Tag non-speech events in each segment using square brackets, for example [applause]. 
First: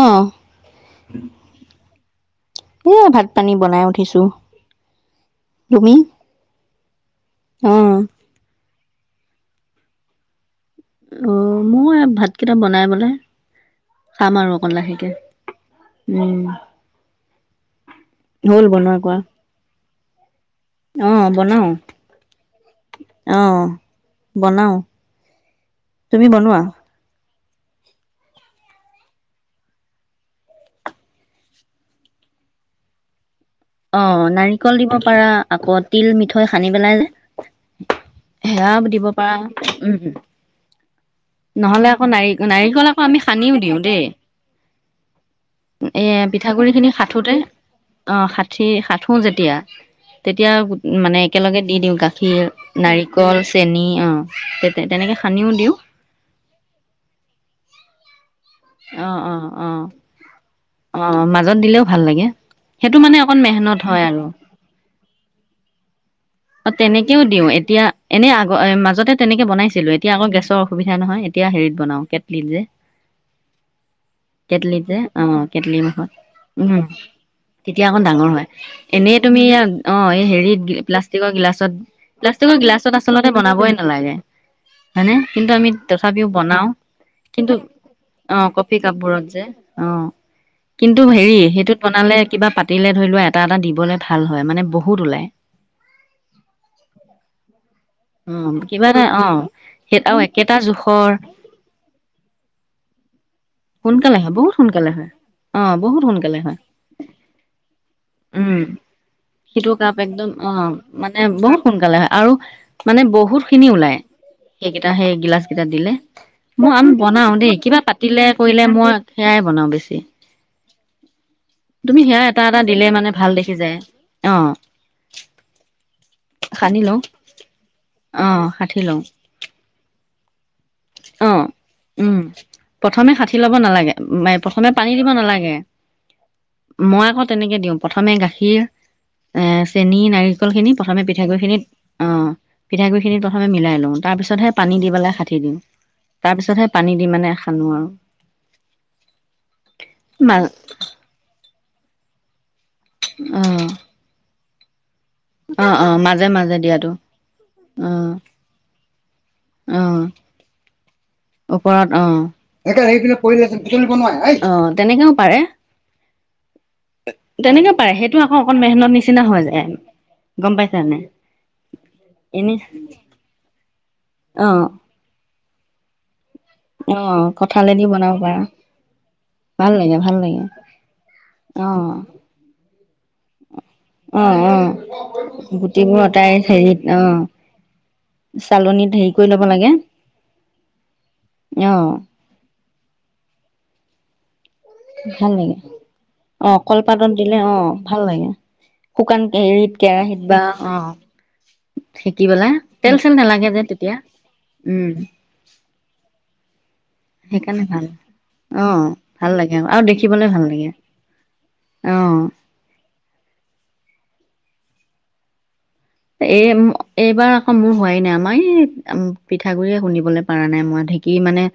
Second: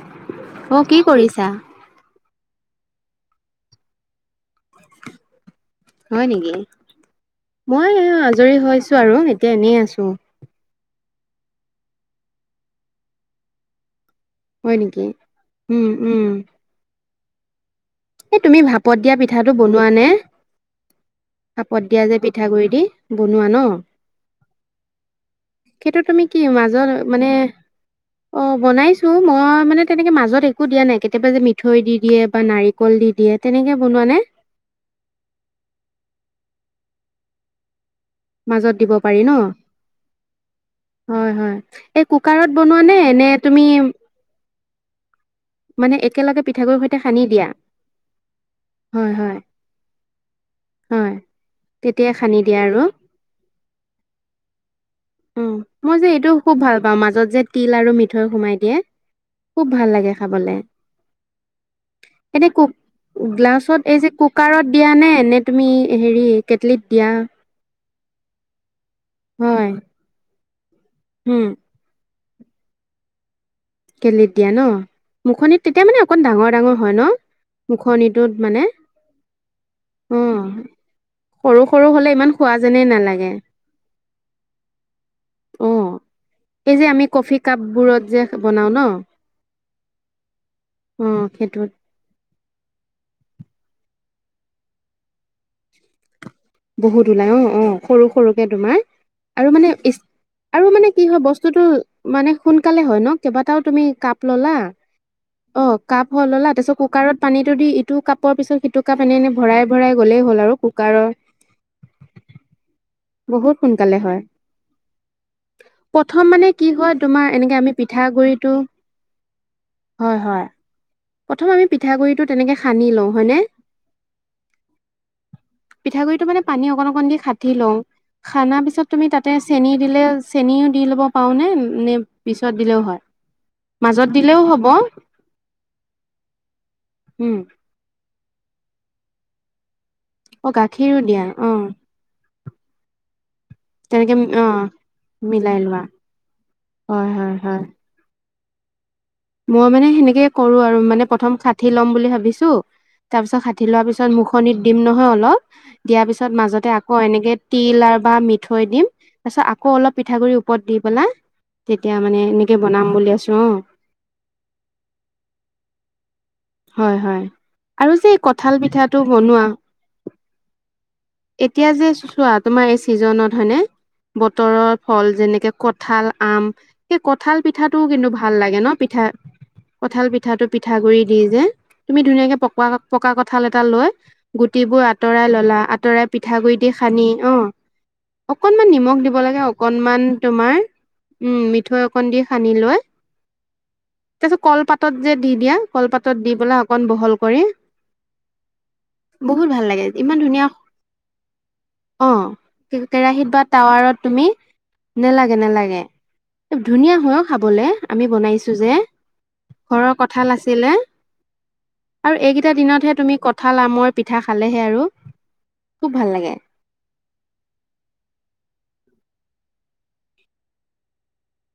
অ' অ কি কৰিছা উ, ভাত পানী বনাই উঠিছোঁ। হয় নেকি, মই অ'। এয়া আজৰি হৈছোঁ আৰু। এতিয়া এনেই আছোঁ। অ', মই এ, ভাতকেইটা বনাই পেলাই। খাম আৰু অকন হয় নেকি লাহেকে। উম। এ তুমি হ'ল বনোৱা ভাপত দিয়া কোৱা। পিঠাটো বনোৱা নে? অ', বনাও, ভাপত দিয়া যে পিঠাগুড়ি দি, বনোৱা ন? অ', বনাও, সেইটো তুমি কি? মাজত মানে অ' বনাইছো মই মানে তেনেকে মাজত একো দিয়া নাই, কেতিয়াবা যে মিঠৈ দি দিয়ে বা নাৰি কল দি দিয়ে। তেনেকে বনোৱা নে অ' নাৰিকল দিব পাৰা, আকৌ, তিল মিঠৈ সানি পেলাই যে। মাজত হেয়া দিব পাৰি পাৰা। ন উম, হয় হয় নহ'লে এই আকৌ, কুকাৰত বনোৱা নাৰি-নাৰিকল নে আকৌ আমি নে তুমি সানিও দিওঁ দেই। মানে এ একেলগে পিঠাগুৰি পিঠাগুড়িৰ খিনি সৈতে সানি সাঁঠোতে, দিয়া অঁ সাঠি হয় সাঁঠো হয় যেতিয়া তেতিয়া গোট হয় মানে একেলগে দি দিওঁ তেতিয়াই সানি দিয়া আৰু গাখীৰ। নাৰিকল, চেনি, অঁ! তেনেকে উম, সানিও দিওঁ। মই যে এইটো খুব ভাল পাওঁ, মাজত যে তিল আৰু মিঠৈ সোমাই দিয়ে অ' অ' খুব ভাল অ'। লাগে খাবলে। অঁ মাজত দিলেও ভাল লাগে, এনে কুক সেইটো মানে অকণ মেহনত হয় আৰু। দিয়ানে, নে তুমি হেৰি? অঁ, কেটলিত দিয়া? তেনেকেও দিওঁ, এতিয়া এনে আগ, এ, মাজতে তেনেকে হয়, বনাইছিলোঁ। এতিয়া আকৌ গেছৰ সুবিধা নহয়, এতিয়া উম, হেৰিত বনাও কেটলিত যে। কেটলিত দিয়া ন? কেটলিত যে। অঁ, মুখনিত কেটলি তেতিয়া মানে মুখত, অকণ ডাঙৰ ডাঙৰ উহোঁ। হয় ন? তেতিয়া অকন ডাঙৰ মুখনিটোত হয়। মানে এনেই তুমি অঁ অ', হেৰিত প্লাষ্টিকৰ সৰু গিলাচত, সৰু হ'লে ইমান খোৱা প্লাষ্টিকৰ যেনেই গিলাচত আচলতে নালাগে। বনাবই নালাগে। হয়নে? কিন্তু আমি অ', তথাপিও বনাও। এই যে আমি কফি কিন্তু কাপবোৰত যে অ বনাও কফি ন? কাপবোৰত যে। অঁ, কিন্তু হেৰি সেইটোত বনালে কিবা পাতিলে ধৰি লোৱা এটা এটা দিবলে ভাল হয়, মানে বহুত ওলায়। বহুত ওলাই অ' অ', অ সৰু-সৰুকে তোমাৰ কিবা এটা অ আৰু মানে সেই আৰু একেটা আৰু মানে কি জোখৰ হয় বস্তুটো মানে সোনকালে হয় ন? কেইবাটাও তুমি সোনকালে কাপ হয় বহুত ললা। সোনকালে হয় অ' বহুত কাপ হ সোনকালে ললা, তাৰ হয় পিছত কুকাৰত পানীটো দি ইটো কাপৰ পিছত সিটো কাপ এনে এনে ভৰাই সিটো কাপ ভৰাই গ'লেই একদম হ'ল। আৰু উম, কুকাৰৰ মানে বহুত সোনকালে হয় আৰু মানে বহুত বহুতখিনি সোনকালে ওলায়। হয় সেইকেইটা সেই গিলাচকেইটাত দিলে, প্ৰথম মানে কি মই আমি হয় তোমাৰ বনাও দেই এনেকে আমি কিবা পাতিলে পিঠাগুৰিটো কৰিলে মই সেয়াই বনাওঁ বেছি। হয় হয় প্ৰথম আমি তুমি পিঠাগুৰিটো সেয়া এটা তেনেকে এটা সানি দিলে মানে লওঁ ভাল হয়নে দেখি যায়। অ'! পিঠাগুৰিটো মানে পানী সানি অকন লওঁ অকন দি [unintelligible] লওঁ, অ সানা ষাঠি পিছত লওঁ তুমি তাত তাতে চেনী দিলে। চেনীও দি ল'ব পাৰো অ', নে? নে উম, পিছত দিলেও হয়। মাজত দিলেও হ'ব। চেনী দিব নালাগে। [inaudible] মই আকৌ উম তেনেকে দিওঁ, প্ৰথমে গাখীৰ এ চেনী নাৰি অ কলখিনি গাখীৰো প্ৰথমে দিয়া অ পিঠাগুৰিখিনিত অ' পিঠাগুৰিখিনি প্ৰথমে মিলাই। লওঁ, তেনেকে তাৰপিছতহে অ', পানী দি পেলাই হাথি মিলাই দিওঁ। লোৱা। তাৰ পিছতহে পানী হয় দি মানে হয় হয় সানো আৰু। মই মানে সেনেকে মাজ কৰোঁ আৰু, মানে প্ৰথম সাঠি ল'ম বুলি ভাবিছোঁ, তাৰ পিছত সাথি অ', লোৱাৰ পিছত মুখনিত দিম নহয় অলপ, অ', অ', দি‌য়া মাজে পিছত মাজে মাজতে দিয়াটো আকৌ এনেকে তিল আ' অ', বা মিঠ ঠৈ দিম, তাৰ পিছত আকৌ অলপ অ', পিঠাগুৰি ওপৰত দি পেলায়। ওপৰত অ', অ', অ'তেনেকেও পাৰে। হয়, হয়। তে তেনেকেও আৰু পাৰে, যে এই সেইটো আকৌ কঁঠাল অকণ মেহনত পিঠাটো নিচিনা বনোৱা হৈ যায়। গম পাইছা নে নাই? এতিয়া যে চোৱা তোমাৰ এই ছিজনত হয়নে। বতৰৰ অ', ফল যেনেকে-কঁঠাল, আম অ সেই কঁঠাল কঁঠালেদি পিঠাটোও কিন্তু বনাব পাৰা ভাল লাগে ন? পিঠা, ভাল লাগে কঁঠাল ভাল লাগে পিঠাটো পিঠাগুড়ি দি‌য়ে যে, অ তুমি ধুনীয়াকৈ পকোৱা পকা কঁঠাল এটা লৈ অ অ গুটিবোৰ আঁতৰাই ললা, গুটিবোৰ আঁতৰাই অতাই পিঠাগুৰি দি হেৰিত সানি অ অকনমান চালনীত নিমখ হেৰি দিব কৰি লাগে ল'ব অকনমান তোমাৰ, উম মি অ মিঠৈ অকন দি সানি লৈ, তাৰপিছত কলপাতত যে ভাল দি দিয়া, লাগে কলপাতত দি অ পেলাই অকন কলপাতত বহল দিলে কৰি। অ ভাল লাগে শুকান বহুত ভাল হেৰিত লাগে। ইমান কেৰাহীত বা ধুনীয়া অ অ, সেকি পেলাই কি তেল চেল কেৰাহিত বা নালাগে যে তেতিয়া টাৱাৰত তুমি, উম নেলাগ নেলাগে, এ ধুনীয়া হয় ও সেইকাৰণে খাবলে ভাল আমি বনাইছো। অ যে ভাল লাগে আৰু ঘৰৰ দেখিবলৈ কঠাল ভাল আছিলে। লাগে আৰু অ এই কেই ইটা দিনতহে তুমি কঁঠাল, আমৰ পিঠা খালেহে আৰু। খুব ভাল লাগে এম এইবাৰ আকৌ মোৰ হোৱাই নাই আমাৰ এই পিঠাগুৰিয়ে খুন্দিবলৈ পৰা নাই মই। ঢেঁকী মানে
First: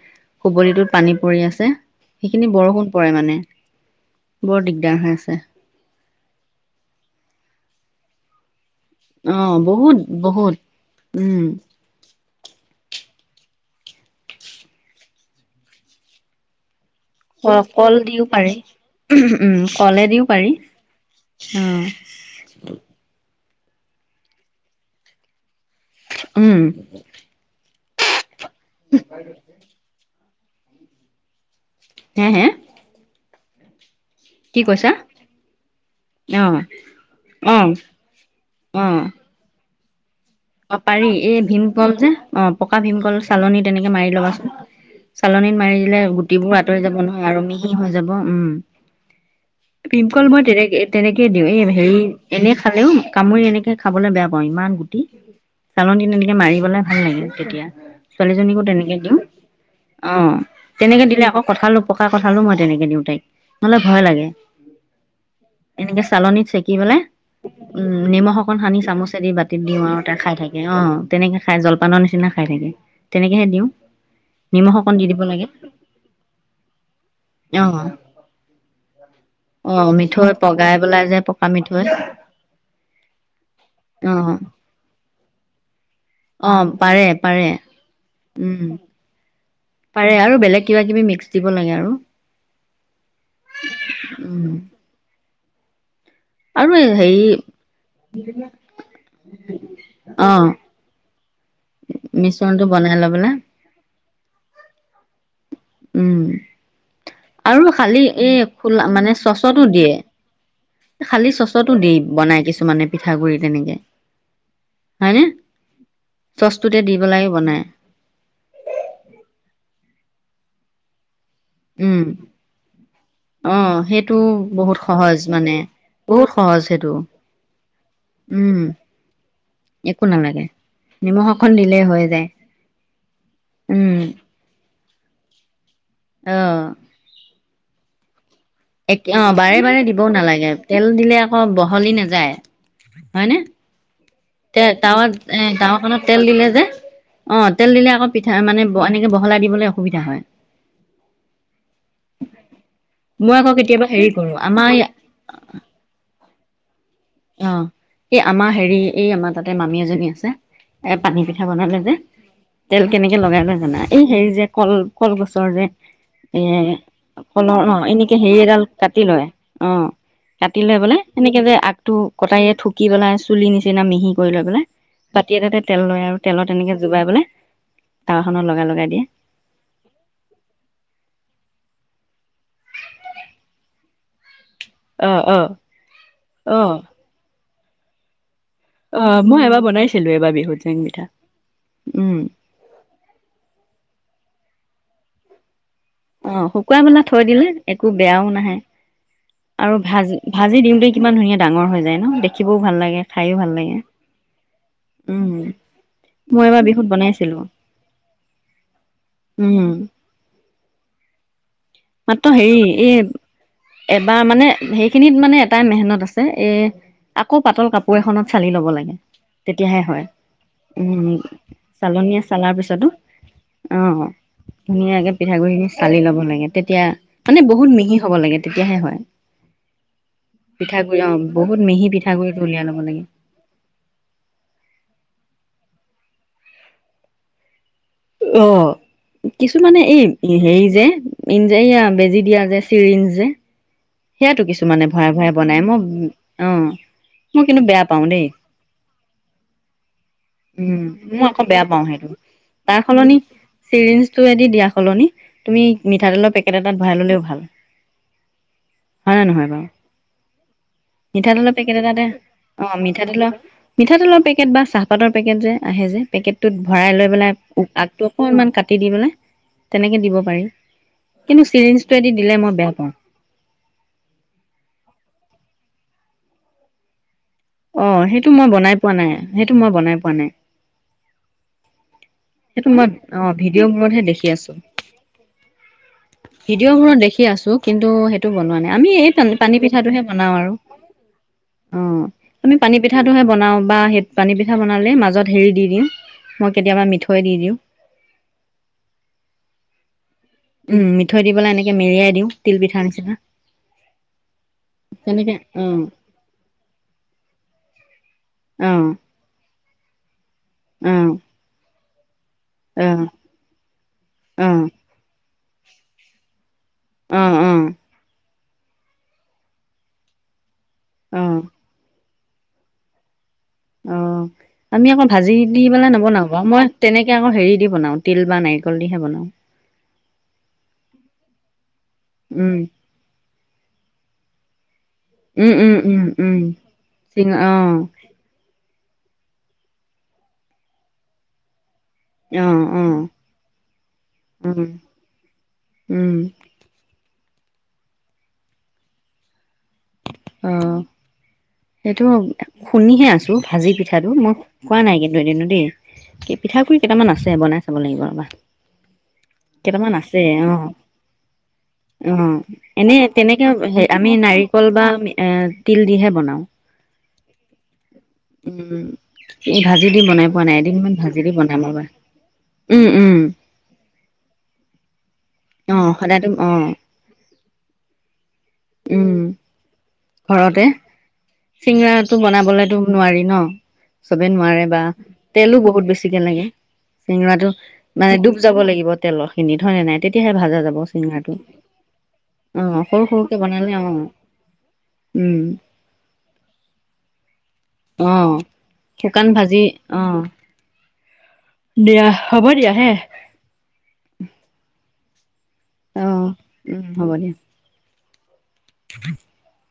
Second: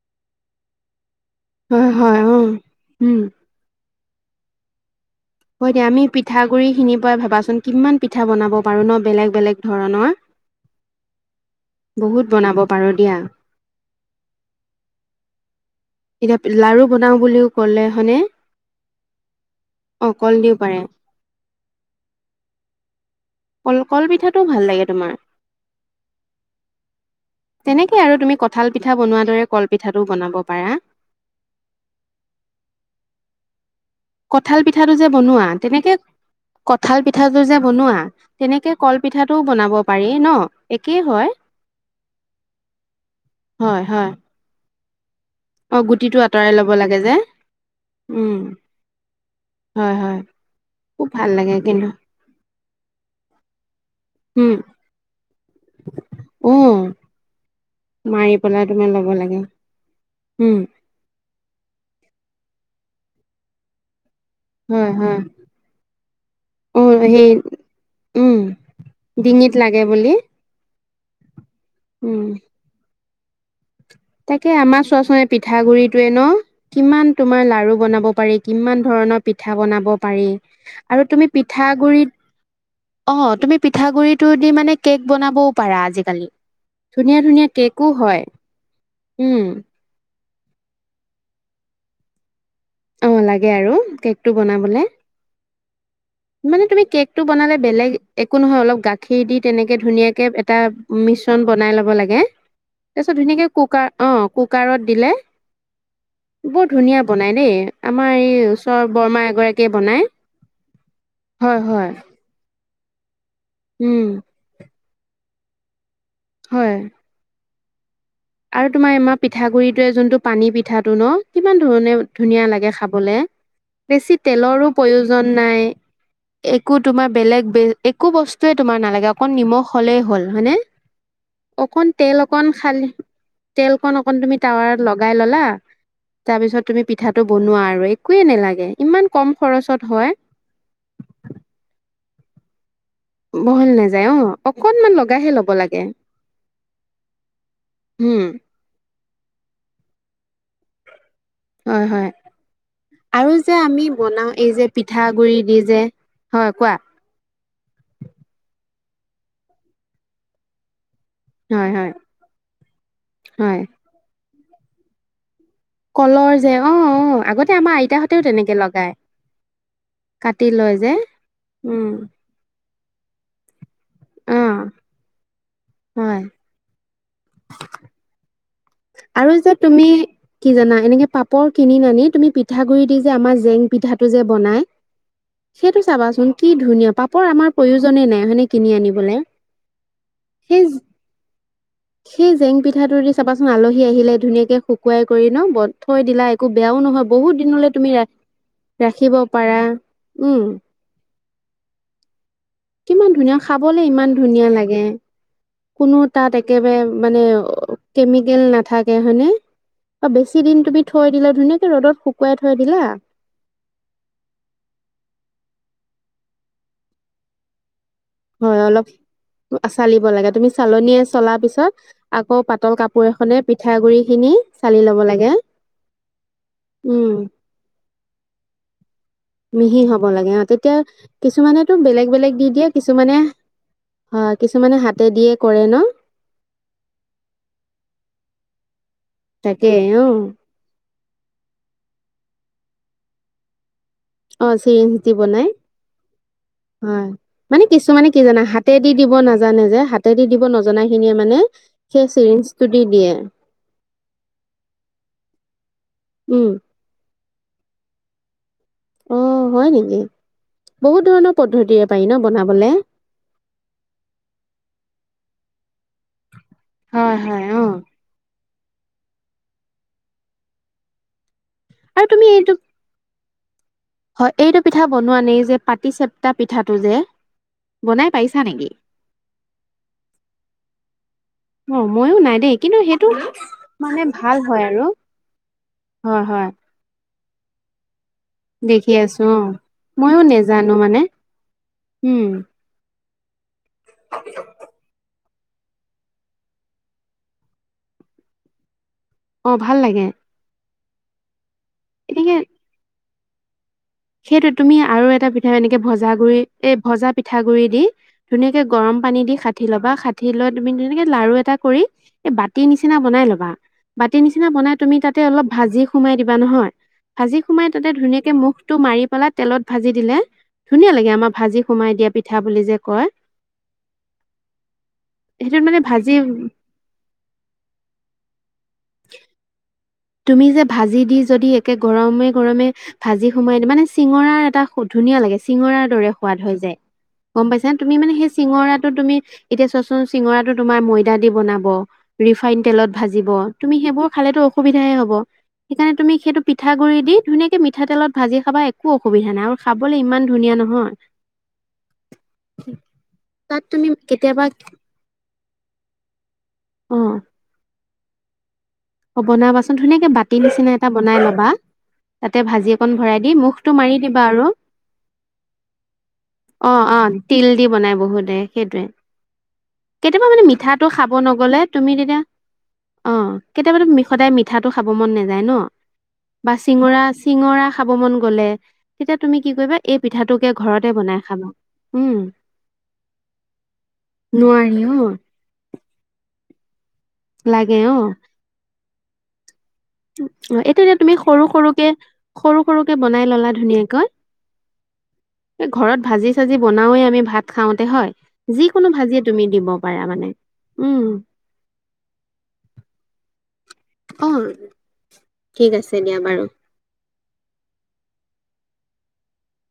কুবলীটোত পানী পৰি আছে। ছে হয় হয় অ সেইখিনি বৰষুণ পৰে উম মানে, বৰ দিগদাৰ হৈ আছে। হয় দিয়া, আমি পিঠাগুৰি খিনিৰ পৰাই ভাবাচোন কিমান পিঠা বনাব পাৰো ন। বেলেগ অ, বেলেগ বহুত ধৰণৰ বহুত উম। বহুত বনাব পাৰোঁ দিয়া। এতিয়া লাৰু বনাওঁ বুলিও ক'লে হয়নে! উহম উম, অ কলেদিও পাৰি। কলডিও পাৰে অ কল, কল পিঠাটোও ভাল লাগে তোমাৰ। উম। তেনেকে আৰু তুমি কঁঠাল পিঠা বনোৱাৰ দৰে কল পিঠাটোও বনাব পাৰা। হে! হে! কঠাল কি কৈছা পিঠাটো যে বনোৱা, তেনেকে অ কঁঠাল পিঠাটো অ যে বনোৱা তেনেকে অ কল পিঠাটোও বনাব পাৰি ন। অ একেই পাৰি হয় এই ভীমকল যে অ পকা ভীমকল চালনী হয় তেনেকে হয় মাৰি ল'বাচোন। চালনীত অ মাৰি দিলে গুটিটো আঁতৰাই গুটিবোৰ ল'ব আঁতৰি লাগে যাব যে নহয় আৰু মিহি হৈ যাব উম। হয় হয় ভিমকল মই তেনেকে খুব তেনেকে ভাল দিওঁ লাগে এই কিন্তু হেৰি। এনে খালেও কামুৰি খাবলৈ বেয়া পাওঁ উম ইমান গুটি। চালন তেনেকে মাৰি অ পেলাই ভাল লাগে তেতিয়া মাৰি পেলাই ছোৱালীজনীকো তুমি তেনেকে ল'ব দিওঁ। লাগে অ উম তেনেকে দিলে আকৌ কঠালো পকা কঠালো মই তেনেকে দিওঁ তাইক নহলে ভয় লাগে। হয় হয়। এনেকে চালনিত চেকি অ পেলে সেই উম নিমখ অকন সানি চামুচেদি ডিঙিত বাতিত দিও লাগে আৰু বুলি খা, খাই থাকে অ তেনেকে খাই জলপানৰ উম নিচিনা খাই থাকে তেনেকেহে দিওঁ। নিমখ আমাৰ অকণ দি দিব চোৱাচ লাগে পিঠাগুৰিটয়ে ন কিমান তোমাৰ অ লাৰু বোনাব পাৰি কিমান ধৰণৰ, পিঠা অ বনাব পাৰি মিঠৈ পগাই পেলাই আৰু যে তুমি পকা মিঠৈ পিঠাগুৰিত। অ তুমি অ পিঠাগুৰিত দি মানে কেক বনাবও পাৰা আজিকালি। অ পাৰে ধুনীয়া ধুনীয়া পাৰে কেকো হয়। উম উম আৰু বেলেগ কিবা কিবি মিক্স দিব লাগে আৰু, অ লাগে আৰু কেকটো উম বনাবলে। মানে আৰু তুমি কেক টো হেৰি বনালে বেলেগ একো নহয় অলপ গাখীৰ দি তেনেকে ধুনীয়াকে অ এটা, মিশ্ৰণ বনাই লব লাগে মিশ্ৰণটো বনাই লৈ তাৰপিছত পেলাই ধুনীয়াকৈ কুকাৰ অঁ কুকাৰত দিলে। উম বৰ ধুনীয়া বনাই দেই আৰু খালি আমাৰ এই খোলা ওচৰ মানে বৰমা চচতো এগৰাকীয়ে দিয়ে বনাই। খালি হয় চচতো দি হয় বনাই কিছুমানে পিঠাগুৰি তেনেকে। উম হয়নে হয় চচটোতে দি পেলাই বনাই। আৰু তোমাৰ আমাৰ পিঠাগুড়িটোৱে যোনটো পানী পিঠাটো ন'। কিমান ধৰণে উম ধুনীয়া লাগে খাবলে, অ সেইটো বেছি তেলৰো বহুত সহজ প্ৰয়োজন মানে নাই। বহুত সহজ একো সেইটো তোমাৰ বেলেগ বে একো বস্তুৱয়ে উম তোমাৰ নালাগে অকন নিমখ হলেই একো হ'ল নালাগে হয়নে, নিমখ দিলেই অকণ হৈ তেল যায় অকণ খালি উম তেলকন অকন তুমি টাৱাৰ লগাই ল'লা তাৰপিছত অ তুমি পিঠাটো বনোৱা আৰু, একোৱে নালাগে। ইমান একে কম অ' বাৰে খৰচত বাৰে দিবও হয় নালাগে, তেল দিলে আকৌ বহলি নাযায়। হয়নে বহলি নাযায় অ'। তে অকনমান টাৱাত লগাইহে এ, ল'ব লাগে টাৱাখনত তেল দিলে যে অ' তেল দিলে আকৌ উম পিঠা মানে ব এনেকে বহলাই দিবলৈ অসুবিধা হয়। হয় হয় আৰু মই আকৌ যে আমি কেতিয়াবা হেৰি বনাও কৰো এই যে আমাৰ পিঠা গুৰি দি যে, হয় কোৱা। অ' এই আমাৰ হেৰি এই আমাৰ তাতে মামী এজনী আছে এ, পানী পিঠা হয় বনালে হয় যে তেল কেনেকে লগাই লয় হয় জানা এই হেৰি যে কল কল গছৰ যে কলৰ এ, যে অ অ আগতে কলৰ আমাৰ অ' এনেকে আইতাহঁতেও হেৰি তেনেকে এডাল লগাই কাটি লয় অ'। কাটি লয় লৈ যে পেলাই সেনেকে যে উম আগটো কটাৰীয়ে ঢুকি পেলাই চুলি নিচিনা মিহি কৰি অ লৈ পেলাই বাতি এটাতে তেল লয় আৰু হয় তেলত তেনেকে যোগাই পেলাই টাৱাখনত লগাই লগাই দিয়ে। আৰু যে তুমি কি জানা এনেকে পাপৰ কিনি নানি তুমি পিঠাগুৰি দি যে আমাৰ জেং পিঠাটো যে বনাই অ অ সেইটো চাবাচোন কি অ ধুনীয়া, পাপৰ আমাৰ প্ৰয়োজনে নাই হয়নে কিনি অ আনিবলে, মই এবাৰ বনাইছিলো এবাৰ বিহুত সেই জেং পিঠা। উম সেই জেং পিঠাটো দি চাবাচোন আলহী আহিলে ধুনীয়াকে শুকুৱাই কৰি ন' বন অ' শুকুৱাই মেলা থৈ দিলে তুমি একো ৰা বেয়াও নাহে। ৰাখিব পাৰা আৰু ভাজি উম ভাজি দিওঁতে কিমান ধুনীয়া ডাঙৰ হৈ যায় ন' দে খিবও ভাল লাগে, কিমান ধুনীয়া খাইও ভাল লাগে, খাবলে ইমান ধুনীয়া লাগে উম। কোনো তাত মই এবাৰ বিহুত একেবাৰে মানে বনাইছিলো কেমিকেল নাথাকে হয়নে? উম বা বেছি দিন তুমি থৈ দিলেও ধুনীয়াকে ৰ'দত মাত্ৰ শুকুৱাই থৈ হেৰি দিলা। এই এবাৰ মানে সেইখিনিত মানে এটাই মেহেনত আছে এ, আকৌ পাতল কাপোৰ এখনত চালি হয় ল'ব অলপ লাগে। তেতিয়াহে চালিব হয়। লাগে তুমি চালনীয়ে উম, চলাৰ পিছত চালনীয়ে আকৌ চালাৰ পাতল পিছতো কাপোৰ এখনে পিঠাগুৰি অ' খিনি চালি ল'ব ধুনীয়াকে লাগে পিঠাগুৰিখিনি চালি ল'ব লাগে। তেতিয়া, উম মানে বহুত মিহি হ'ব লাগে তেতিয়াহে হয়। মিহি হ'ব লাগে অ', তেতিয়া পিঠাগুড়ি অ' বহুত কিছুমানেতো মিহি বেলেগ বেলেগ পিঠাগুড়িটো দি উলিয়াই দিয়ে, ল'ব লাগে কিছুমানে হয় কিছুমানে হাতে দিয়ে কৰে ন'? অ' তাকে কিছুমানে অ এই হেৰি যে ইন যে এইয়া বেজি দিয়া যে চিৰিন যে। সেয়াতো অ' কিছুমানে চিৰিঞ্জ ভৰাই দি ভৰাই বনাই মই অ' হয়, মই কিন্তু মানে বেয়া পাওঁ কিছুমানে কি দেই জানা হাত হাতেদি দিব নাজানে যে, হাতেদি দিব উম, নজনাখিনিয়ে মই মানে আকৌ সেই চিৰিঞ্জটো দি দিয়ে। চিৰিঞ্জটোয়েদি দিয়া সলনি তুমি মিঠাতেলৰ উম পেকেট এটাত ভৰাই ল'লেও ভাল। হয় নে অ' নহয় বাৰু? হয় নেকি? বহুত ধৰণৰ মিঠাতেলৰ পেকেট পদ্ধতিৰে পাৰি এটাতে ন' ব অ' মিঠাতেলৰ মিঠাতেলৰ পেকেট বা চাহপাতৰ পেকেট যে আহে যে পেকেটটোত ভৰাই লৈ হয় পেলাই হয় উ, অ আগটো অ' ইমান কাটি দি পেলাই তেনেকে দিব পাৰি কিন্তু আৰু চিৰিঞ্জটোয়েদি তুমি দিলে এইটো মই বেয়া পাওঁ। হয় এইটো পিঠা বনোৱা নেই যে পাতি চেপ্তা পিঠাটো যে অ বনাই সেইটো পাইছা মই নেকি বনাই পোৱা নাই, সেইটো মই বনাই পোৱা নাই। অ ময়ো নাই দেই সেইটো কিন্তু মই অ', ভিডিঅ'বোৰতহে মানে দেখি ভাল আছোঁ। হয় আৰু হয় হয় ভিডিঅ'বোৰত দেখি আছোঁ কিন্তু সেই টো বনোৱা নাই, আমি দেখি আছো এইখন অ পানী পিঠাটোহে ময়ো বনাওঁ আৰু। নেজানো মানে অ' উম আমি পানী পিঠাটোহে বনাওঁ বা সেই পানী পিঠা বনালে মাজত হেৰি দি দিওঁ, মই কেতিয়াবা মিঠৈ দি দিওঁ। অ' ভাল লাগে। উম, মিঠৈ দি পেলাই এনেকে মেৰিয়াই দিওঁ, তিল পিঠা নিচিনা। সেইটোয়ে, তুমি আৰু এটা তেনেকে পিঠা এনেকে অ', ভজা গুৰি, এ ভজা পিঠা গুৰি দি ধুনীয়াকে অ', গৰম পানী দি খাঠি ল'বা খাঠি লৈ তুমি অ', ধুনীয়াকে অ', লাৰু এটা কৰি এই বাতি নিচিনা বনাই ল'বা, বাতি অ', নিচিনা অ', বনাই তুমি তাতে অলপ ভাজি সোমাই দিবা নহয়। ভাজি অ', সোমাই তাতে ধুনীয়াকে মুখ টো মাৰি পেলাই তেলত ভাজি দিলে, ধুনীয়া লাগে আমাৰ অ', ভাজি সোমাই দিয়া পিঠা বুলি যে কয়। অ', আমি আকৌ ভাজি সেইটোত দি মানে পেলাই, ভাজি নবনাও বাৰু, মই তেনেকে আকৌ হেৰি দি বনাও তিল বা নাৰিকল দিহে বনাও। তুমি যে ভাজি দি যদি একে গৰমে উম, গৰমে ভাজি সোমাই দি মানে চিঙৰাৰ এটা ধুনীয়া লাগে উম, উম, চিঙৰাৰ উম, দৰে সোৱাদ উম, হৈ যায়, চিঙা গম পাইছা অ', তুমি মানে সেই চিঙৰাটো তুমি এতিয়া চোৱাচোন চিঙৰাটো তোমাৰ ময়দা দি বনাব। ৰিফাইন অ', তেলত অ', ভাজিব, তুমি সেইবোৰ খালো উম, অসুবিধাহে হ'ব, সেইকাৰণে উম, তুমি সেইটো পিঠা গুৰি দি ধুনীয়াকে মিঠাতেলত ভাজি খাবা, একো অসুবিধা নাই আৰু। খাবলে ইমান- ইমান ধুনীয়া নহয়। এইটো শুনিহে আছো তাত ভাজি তুমি পিঠাটো মই কেতিয়াবা খোৱা নাই কিন্তু এদিনো দেই। কি পিঠাগুড়ি অ কেইটামান আছে বনাই খাব লাগিব ৰ'বা। অ, বনাবাচোন কেইটামান ধুনীয়াকে আছে বাতি অ নিচিনা এটা বনাই লবা। অ', তাতে ভাজি অকন এনে ভৰাই দি তেনেকে, মুখটো মাৰি আমি দিবা আৰু নাৰিকল বা এ তিল দিহে বনাও। অঁ, অঁ তিল দি বনাই বহুতে সেইটোৱে। উম এই ভাজি দি বনাই কেতিয়াবা পোৱা মানে নাই মিঠাটো এদিনমান খাব ভাজি দি নগলে বনাম ৰবা তুমি তেতিয়া উম অ। উম কেতিয়াবাতো সদায় মিঠাটো খাব মন নাযায় ন অ সদায়তো অ বা চিঙৰা চিঙৰা খাব মন গলে উম তেতিয়া তুমি কি কৰিবা এই পিঠাটোকে ঘৰতে বনাই খাবা। উম চিঙৰাটো বনাবলেতো নোৱাৰি ন চবে নোৱাৰে বা নোৱাৰি অ তেলো বহুত বেছিকে লাগে চিঙৰাটো লাগে অ মানে ডুব যাব লাগিব তেলৰখিনিত হয় নে নাই? তেতিয়াহে ভাজা যাব এইটো এতিয়া তুমি চিঙাৰটো সৰু সৰুকে সৰু অ সৰু বনাই সৰুকে ললা বনালে অ। ধুনীয়াকৈ উম ঘৰত ভাজি চাজি বনাওঁৱে আমি ভাত খাওতে অ হয় যিকোনো ভাজিয়ে শুকান তুমি ভাজি দিব অ পাৰা মানে উম। দিয়া হ'ব দিয়া হে। অ ঠিক আছে অ দিয়া বাৰু। উম হ'ব দিয়া। [unintelligible]